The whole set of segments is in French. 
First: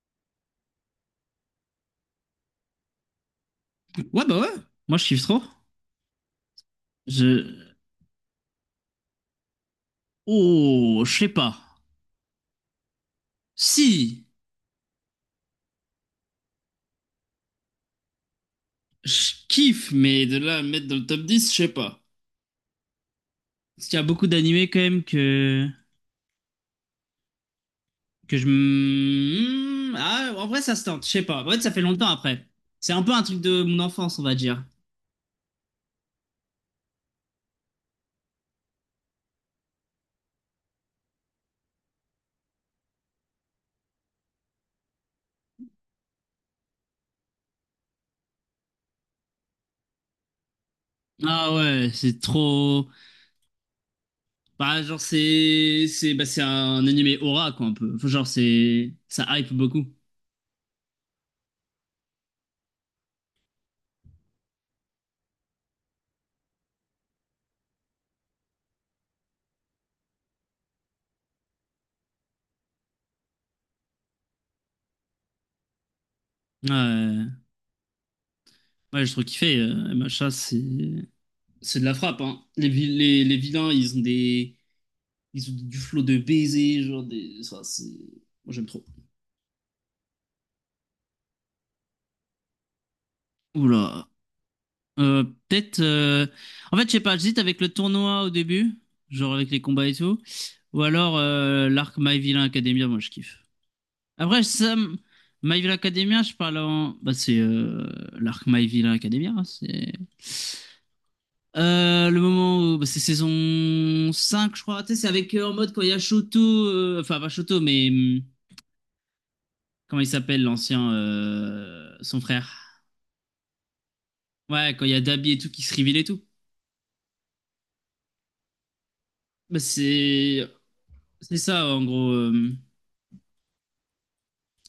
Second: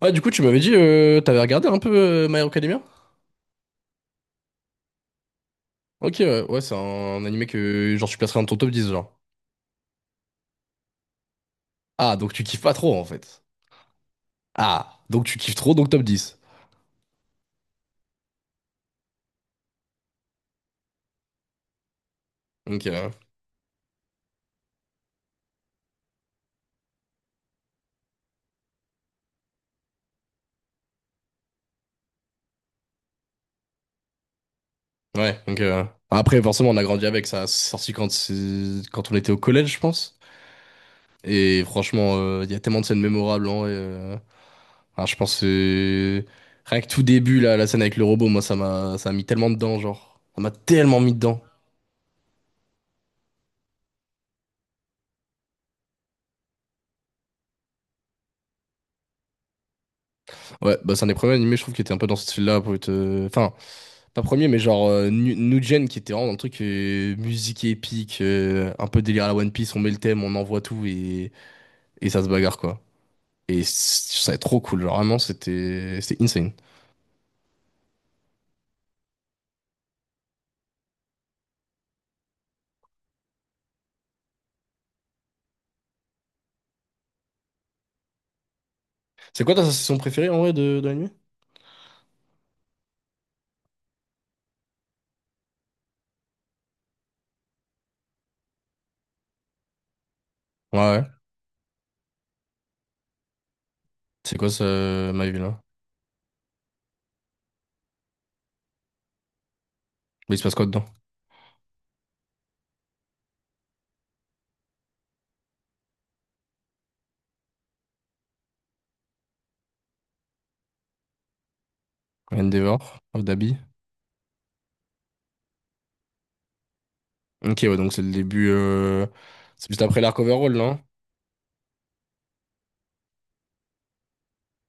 Ouais, du coup, tu m'avais dit, t'avais regardé un peu My Hero Academia? Ouais, bah ouais. Moi, je kiffe trop. Ok, ouais, ouais, c'est un, animé Je. que genre tu placerais dans ton top 10 genre. Oh, je sais pas. Ah, donc tu kiffes pas trop en fait. Si, Ah, donc tu kiffes trop, donc top 10. je kiffe, mais de là à me mettre dans le top 10 je sais pas. Ok, Parce qu'il y a beaucoup d'animés quand même que. Que je. M- hmm, Ah, en vrai, ça se tente, je sais pas. En fait, ça fait longtemps après. C'est un peu un truc de mon enfance, on va dire. ouais, donc. Après, forcément, on a grandi avec ça. C'est sorti quand, quand on était au collège, je pense. Et franchement, il y a tellement de scènes mémorables, hein, et, je pense que rien que tout début, là, la scène avec le robot, moi, ça m'a mis tellement dedans, genre. Ça m'a tellement mis dedans. Ah ouais, c'est trop. Bah, genre, c'est un animé aura, quoi, un peu. Enfin, genre, c'est. Ça hype beaucoup. Ouais, bah c'est un des premiers animés, je trouve, qui était un peu dans ce style-là pour être. Enfin, pas premier, mais genre New qui était vraiment dans le truc musique épique, un peu délire à la One Piece, on met le thème, on envoie tout et ça se bagarre quoi. Et ça est trop cool, genre vraiment c'était insane. Ouais, ouais, j'ai trop kiffé. MHA, c'est de la frappe, hein. Les vilains, ils ont des. Ils ont du flot de baisers, Moi j'aime trop. C'est quoi ta saison préférée en vrai de l'anime? Oula. Peut-être. En fait, je sais pas, j'hésite avec le tournoi au début, genre avec les combats et tout. Ouais, Ou ouais. alors l'arc My Villain Academia, moi je kiffe. C'est Après, quoi ça, My Villa? My Villain Academia, je parle en. Bah, c'est l'arc My Villain Academia, hein. C'est. Mais il se passe quoi dedans? Le moment où bah, c'est saison 5 je crois. Tu sais, c'est avec en mode quand il y a Shoto, enfin pas Shoto, mais comment il s'appelle l'ancien, son frère. Endeavor, Dabi. Ouais, quand il y a Dabi et tout qui se révèle et tout. Ok, ouais, donc c'est le début, Bah, c'est juste après l'arc c'est overall, non? c'est ça en gros.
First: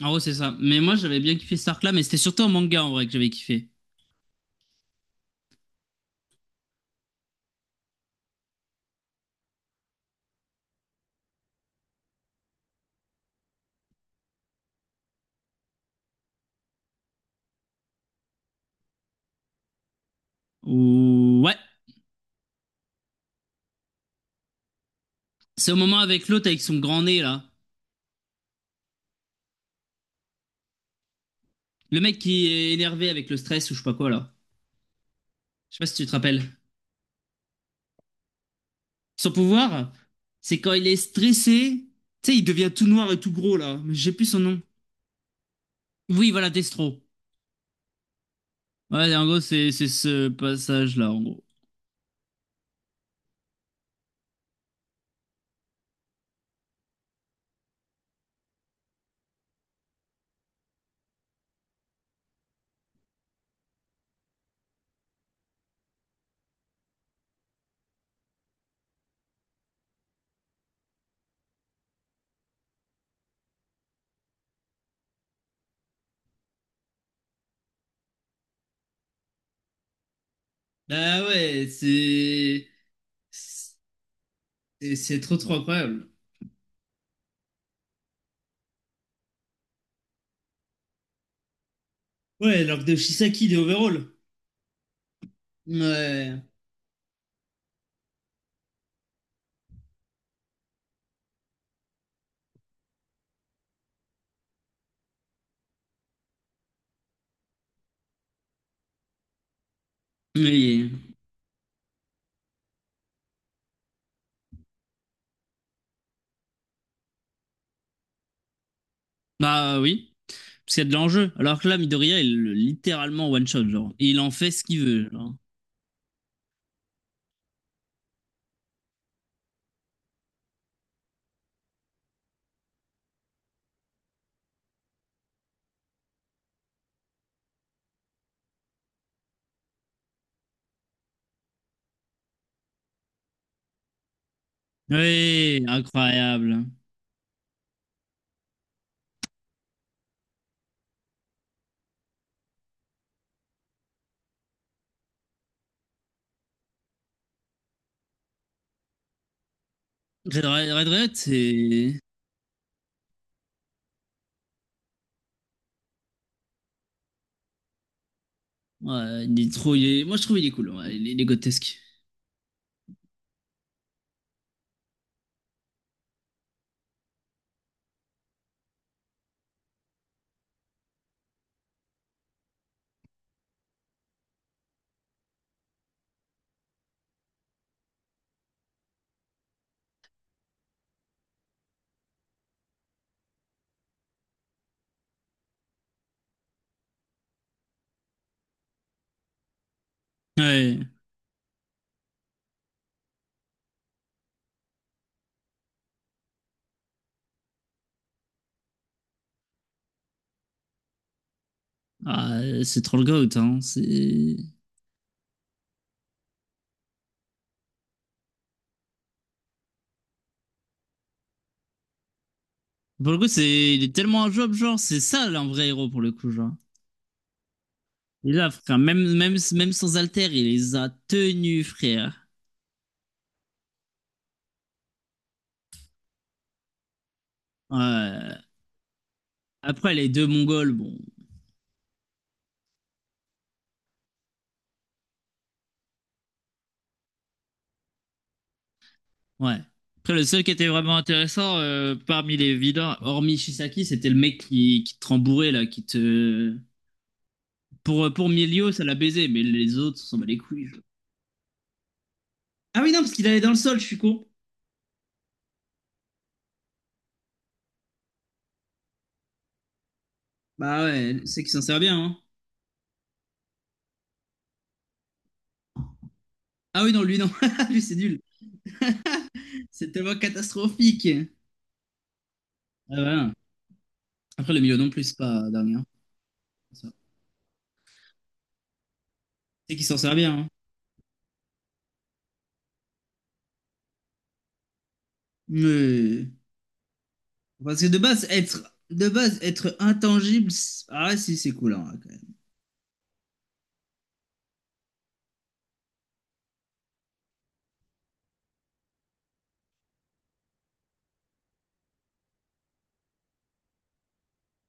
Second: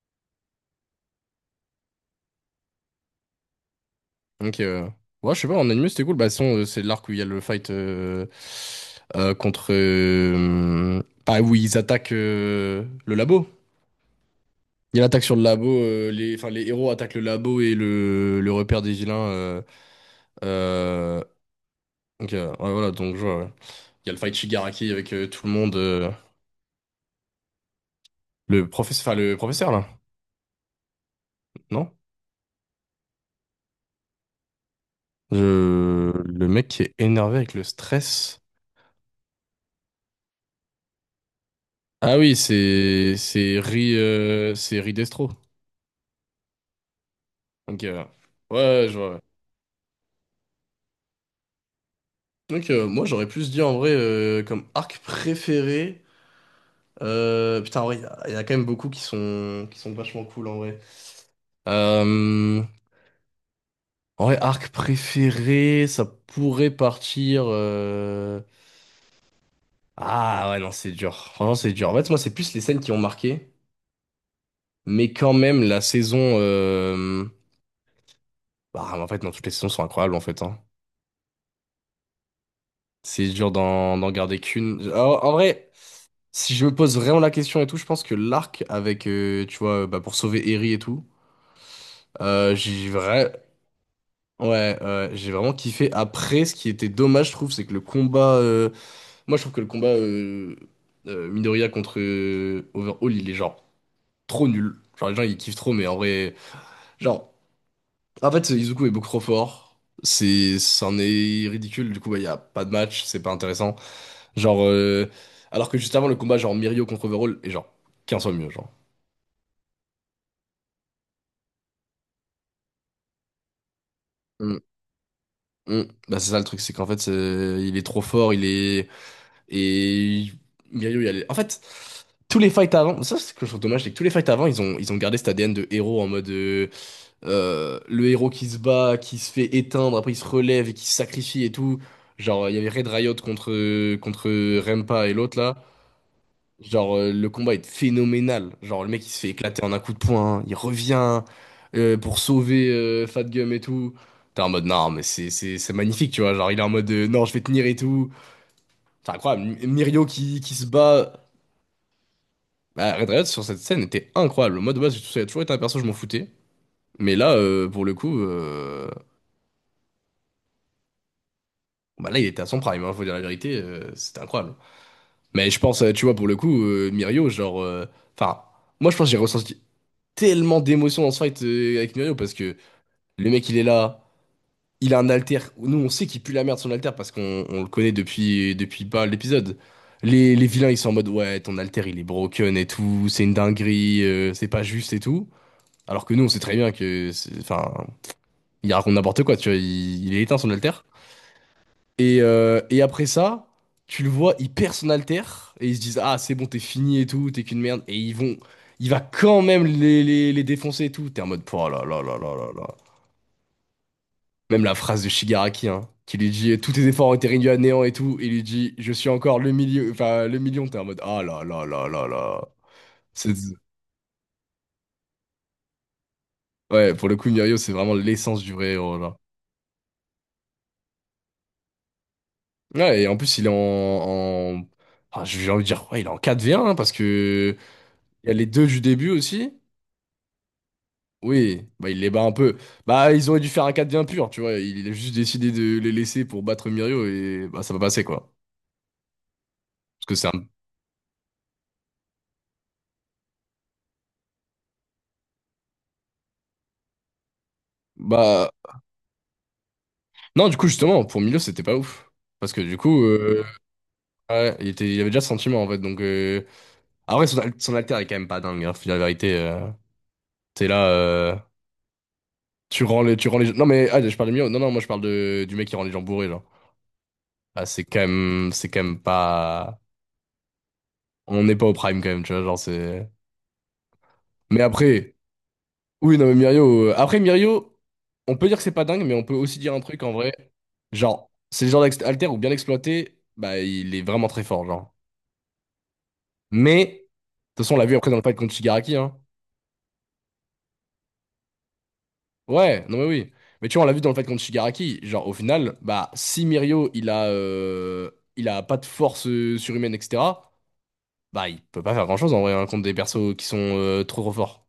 En gros, c'est ça. Mais moi, j'avais bien kiffé cet arc-là, mais c'était surtout en manga en vrai que j'avais kiffé. Donc, ouais, je sais pas, en anime, c'était cool. Bah, de toute façon, c'est l'arc où il y a le fight contre. Pas où ils attaquent le labo. Il y a l'attaque sur le labo. Les, enfin, les héros attaquent le labo et le repère des vilains. Euh, Ou ouais, donc, ouais, voilà, donc je vois, ouais. Il y a le fight Shigaraki avec tout le c'est monde. au moment avec l'autre avec son grand nez là, Le professeur, enfin, le professeur, là, non? le mec qui est énervé avec le stress ou je sais pas quoi là. Je sais pas si tu te rappelles. Le mec qui est énervé avec le stress. Son pouvoir, c'est quand il est stressé, Ah tu oui, sais, il devient tout noir c'est et tout gros c'est là. Mais Ri, j'ai plus son euh, nom. c'est Ri Destro. Oui, voilà, Destro. Ok, ouais. Ouais, ouais, je vois, Ouais, ouais. en gros, c'est ce passage-là, en gros. Donc, moi, j'aurais plus dit en vrai comme arc préféré. Putain, en vrai, il y a quand même beaucoup qui sont vachement cool en vrai. Euh, en vrai, arc préféré, ça pourrait partir. Ah ouais, non, c'est dur. Franchement, c'est dur. En fait, moi, c'est plus les scènes qui ont marqué. Mais quand même, la saison. Bah, en fait, non, toutes les saisons sont incroyables en fait, hein. Ah ouais, C'est dur c'est d'en garder qu'une. En c'est en trop trop vrai. incroyable. Si je me pose vraiment la question et tout, je pense que l'arc avec, tu vois, bah, pour sauver Eri et tout, Ouais, l'arc j'ai de vrai... Shisaki de Overall. ouais, ouais, j'ai vraiment kiffé. Ouais. Après, ce qui était dommage, je trouve, c'est que le combat. Moi, je trouve que le combat Midoriya contre Overhaul, il est genre trop nul. Genre, les gens, ils kiffent trop, mais en vrai. Genre, en fait, Izuku est beaucoup trop fort. C'est, Mais... c'en est ridicule. Du coup, bah, il n'y a pas de match, c'est pas intéressant. Genre, alors que juste avant, le combat, genre Mirio contre Overhaul, est genre 15 fois mieux, genre. Bah oui, parce qu'il y a de l'enjeu. Alors que là, Midoriya, littéralement one-shot, genre. Il en fait ce qu'il veut, genre. Mm. Bah, c'est ça le truc, c'est qu'en fait, il est trop fort, il est... Et Mirio, il y a... En fait, tous les fights avant, ça c'est ce que je trouve dommage, c'est que tous les fights avant, ils ont gardé cet ADN de héros en mode... le héros qui se bat, qui se fait éteindre, après il se relève et qui se sacrifie et tout. Genre, il y avait Red Riot contre Rempa et l'autre, là. Oui, incroyable. Genre, le combat est phénoménal. Genre, le mec, il se fait éclater en un coup de poing, il revient pour sauver Fat Gum et tout. T'es en mode, non, mais c'est magnifique, tu vois. Genre, il est en mode, non, je vais tenir et tout. C'est incroyable. Mirio qui, Red qui se Red Red, bat. Red, c'est... Bah, Red Riot, sur cette scène, était incroyable. Moi, de base, ça a toujours été un perso, je m'en foutais. Mais là, pour le coup, Ouais, il est trop. Moi, je trouve il est cool. Ouais, il est grotesque. bah là, il était à son prime, hein, faut dire la vérité, c'était incroyable. Mais je pense, tu vois, pour le coup, Mirio, genre... Enfin, moi, je pense que j'ai ressenti tellement d'émotions dans ce fight avec Mirio parce que le mec il est là, il a un alter. Nous on sait qu'il pue la merde son alter parce qu'on le connaît depuis pas l'épisode. Les vilains ils sont en mode ouais, ton alter il est broken et tout, c'est une dinguerie, c'est pas juste et tout. Alors que nous on sait très bien que, enfin, il raconte n'importe quoi, tu vois, il est éteint son alter. Ouais. Et après ça, tu le vois, il perd son alter et ils se disent, ah, c'est bon, t'es fini et tout, t'es qu'une merde. Et il va quand même les défoncer et tout. T'es en mode, oh là là là là Ah, là là. c'est trop le goat, hein. C'est. Même la phrase de Shigaraki, hein, qui lui dit, tous tes efforts ont été réduits à néant et tout. Il lui dit, je suis encore le milieu, enfin, le million. T'es en mode, ah là là là là là. Pour le coup, C'est- c'est. Il est tellement un job, genre. C'est ça, là, un vrai héros, pour le coup, genre. Ouais, pour le coup, Mirio, c'est vraiment Et l'essence du là, vrai frère, héros, là. même, même, même sans alter, il les a tenus, frère. Ouais, et en plus, il est en, en... Ah, j'ai envie de dire, ouais, il est en quatre v 1, hein, parce que il y a Ouais. les deux du début aussi. Après, les deux Mongols, bon. Oui, bah, il les bat un peu. Bah, ils auraient dû faire un 4 bien pur, tu vois. Il a juste décidé de les laisser pour battre Mirio et bah, ça va passer, quoi. Ouais. Parce Après, que le c'est un. seul qui était vraiment intéressant parmi les vilains, hormis Shisaki, c'était le mec qui te rembourrait, là, qui te. Pour Bah. milio ça l'a baisé, mais les autres, on s'en bat les Non, du couilles, coup, genre. justement, pour Milo, c'était pas ouf. Parce que du Ah oui, non, coup, parce qu'il allait dans le sol, je suis con. ouais, il était... il avait déjà ce sentiment, en fait. Donc, après, son, son alter est quand même pas dingue, hein, faut dire la vérité. T'es Bah là, ouais, c'est qu'il s'en sert bien, hein. Tu rends les gens. Non, mais ah, je parle de Milo. Non, non, moi, je parle de... du mec qui rend les gens bourrés, genre. Ah oui, non, lui, non. Ah, Lui, c'est nul. C'est quand même pas. C'est tellement catastrophique. On n'est pas au prime, quand même, tu vois. Genre, Ah c'est. voilà. Après, le Mais milieu non plus, après. c'est pas dernier, hein. Oui, non, mais Mirio. Ça. Après, Mirio, on peut dire que c'est pas dingue, mais on peut aussi dire C'est un qu'il s'en truc en sert vrai. bien, hein. Genre, c'est le genre d'alter où bien exploité, bah, il est vraiment très fort, genre. Mais... Mais, de toute façon, on Parce l'a que vu de après dans le base, fight contre être... Shigaraki, De hein. base, être intangible... Ah ouais, si, c'est cool, hein, quand même. Ouais, non, mais oui. Mais tu vois, on l'a vu dans le fight contre Shigaraki. Genre, au final, bah, si Mirio, il a pas de force surhumaine, etc., bah, il peut pas faire grand-chose en vrai, hein, contre des persos qui sont trop trop forts.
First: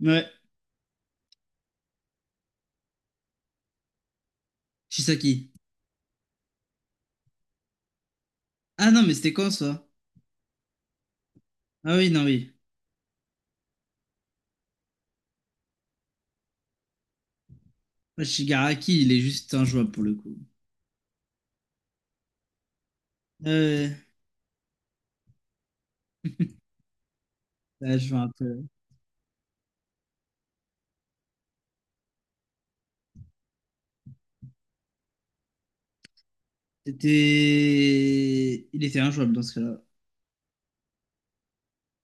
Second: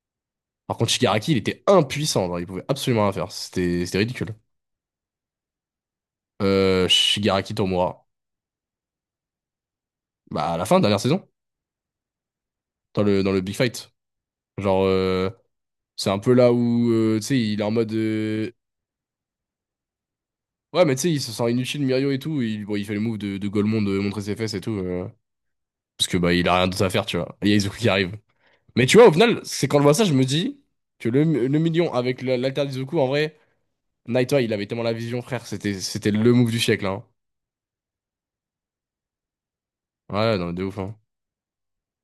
Ouais. Par contre, Shigaraki, il était impuissant, genre, il pouvait absolument rien faire. C'était ridicule. Shisaki. Shigaraki Tomura. Ah non, mais c'était quand, ça? Bah, à la fin, dernière saison, Ah oui, non, oui. dans le Big Fight. Genre, c'est un peu là où, tu sais, il est en mode. Ouais, Shigaraki, il est juste injouable, pour le coup. Ouais, mais tu sais, il se sent inutile, Mirio et tout. Bon, il fait le move de Golemon Euh... de montrer ses fesses et tout. Parce que, bah, il a rien d'autre à faire, tu vois. Et il y a Izuku qui Là, je arrive. vois un peu. Mais tu vois, au final, c'est quand je vois ça, je me dis que le million avec l'alter d'Izuku, en vrai, Naito, il avait tellement la vision, frère. C'était le move du siècle, hein. C'était... Il était injouable, dans ce cas-là. Ouais, non, mais de ouf, hein.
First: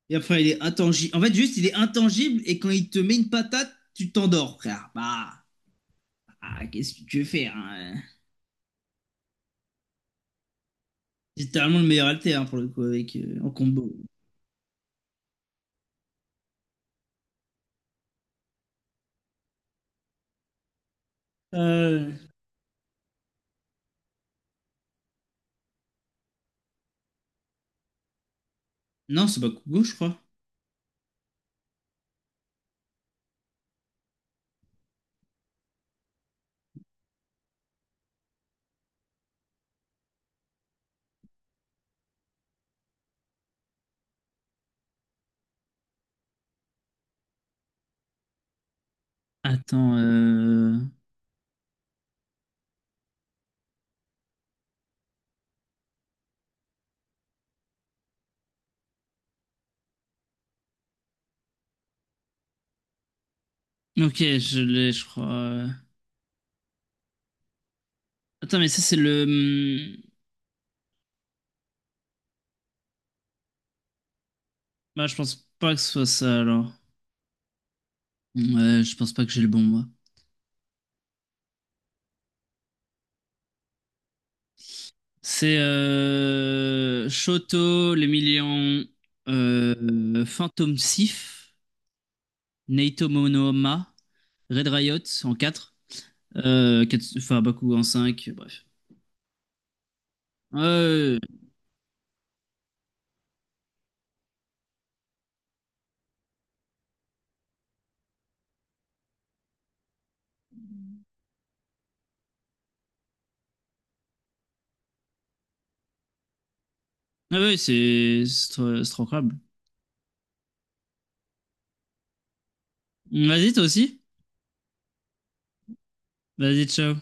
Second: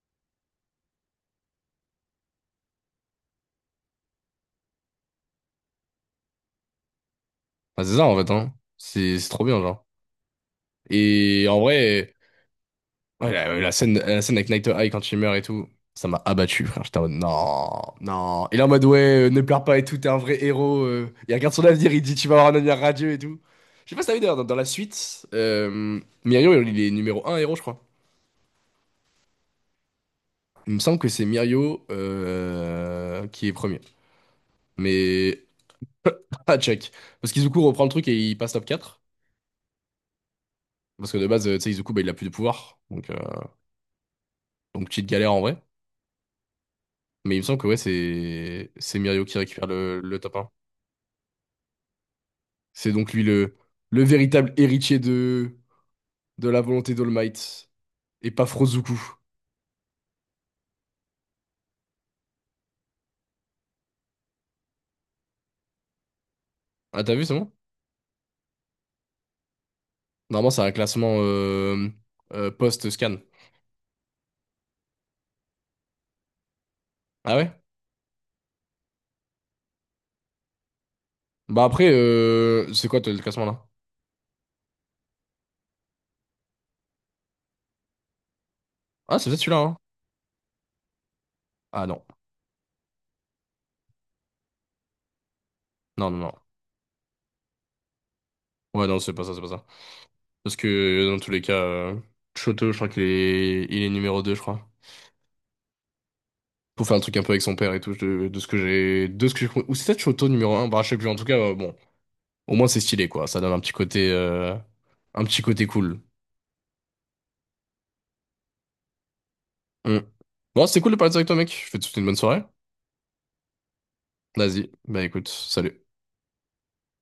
Et après, il est intangible. En fait, juste, il est intangible et quand il te met une patate, tu t'endors, frère. Bah, ah, qu'est-ce que tu veux faire Bah, hein c'est euh. ça, en fait, hein. C'est trop bien, genre. C'est Et en littéralement le meilleur vrai. alter, hein, pour le coup avec Ouais, en la, la combo. scène, la scène avec Night Eye quand il meurt et tout, ça m'a abattu, frère. J'étais en mode, non, non. Il est en mode, ouais, ne pleure pas et tout, t'es un vrai héros. Il regarde son avenir, il Euh, dit, tu vas avoir un avenir radieux et tout. Je sais pas si t'as vu d'ailleurs, dans la suite, Mirio, il est numéro un héros, je crois. Non, c'est Bakugo, je crois. Il me semble que c'est Mirio qui est premier. Mais, à check. Parce qu'Izuku reprend le truc et il passe top quatre. Parce que de base, tu sais, Izuku, bah, il a plus de pouvoir. Donc, petite galère en vrai. Mais il me semble que ouais, c'est Mirio qui récupère Attends, le top 1. C'est donc lui le véritable héritier de la volonté d'All Might, et pas Frozuku. Ok, je l'ai, je crois. Ah, t'as vu, c'est bon? Attends, mais ça, c'est le... Normalement, c'est un classement post-scan. Bah, je pense pas que ce soit ça, alors. Ah ouais? Ouais, je pense pas que j'ai le bon, moi. Bah après, c'est quoi toi, le classement là? C'est Shoto, les millions... Ah, c'est peut-être celui-là, hein? Phantom Sif. Ah non. Naito Monohama, Red Riot en 4, Non, non, non. Farabaku en 5, bref. Ouais, non, c'est pas ça, c'est pas ça. Parce Ah ouais, que ouais, dans tous ouais. les cas, Choto, je crois qu'il est numéro 2 je crois. Pour faire un truc un peu avec son père et tout, de ce que j'ai. De ce que j'ai compris. Ou c'est peut-être Choto numéro un. Bah je sais plus, en tout cas, bon. Au moins, c'est stylé, quoi. Ça donne un petit côté cool. Ah ouais, c'est trop incroyable. Mm. Bon, c'était cool de parler directement, mec. Je te souhaite une bonne soirée. Vas-y, toi aussi. Vas-y. Bah écoute, salut. Vas-y, ciao.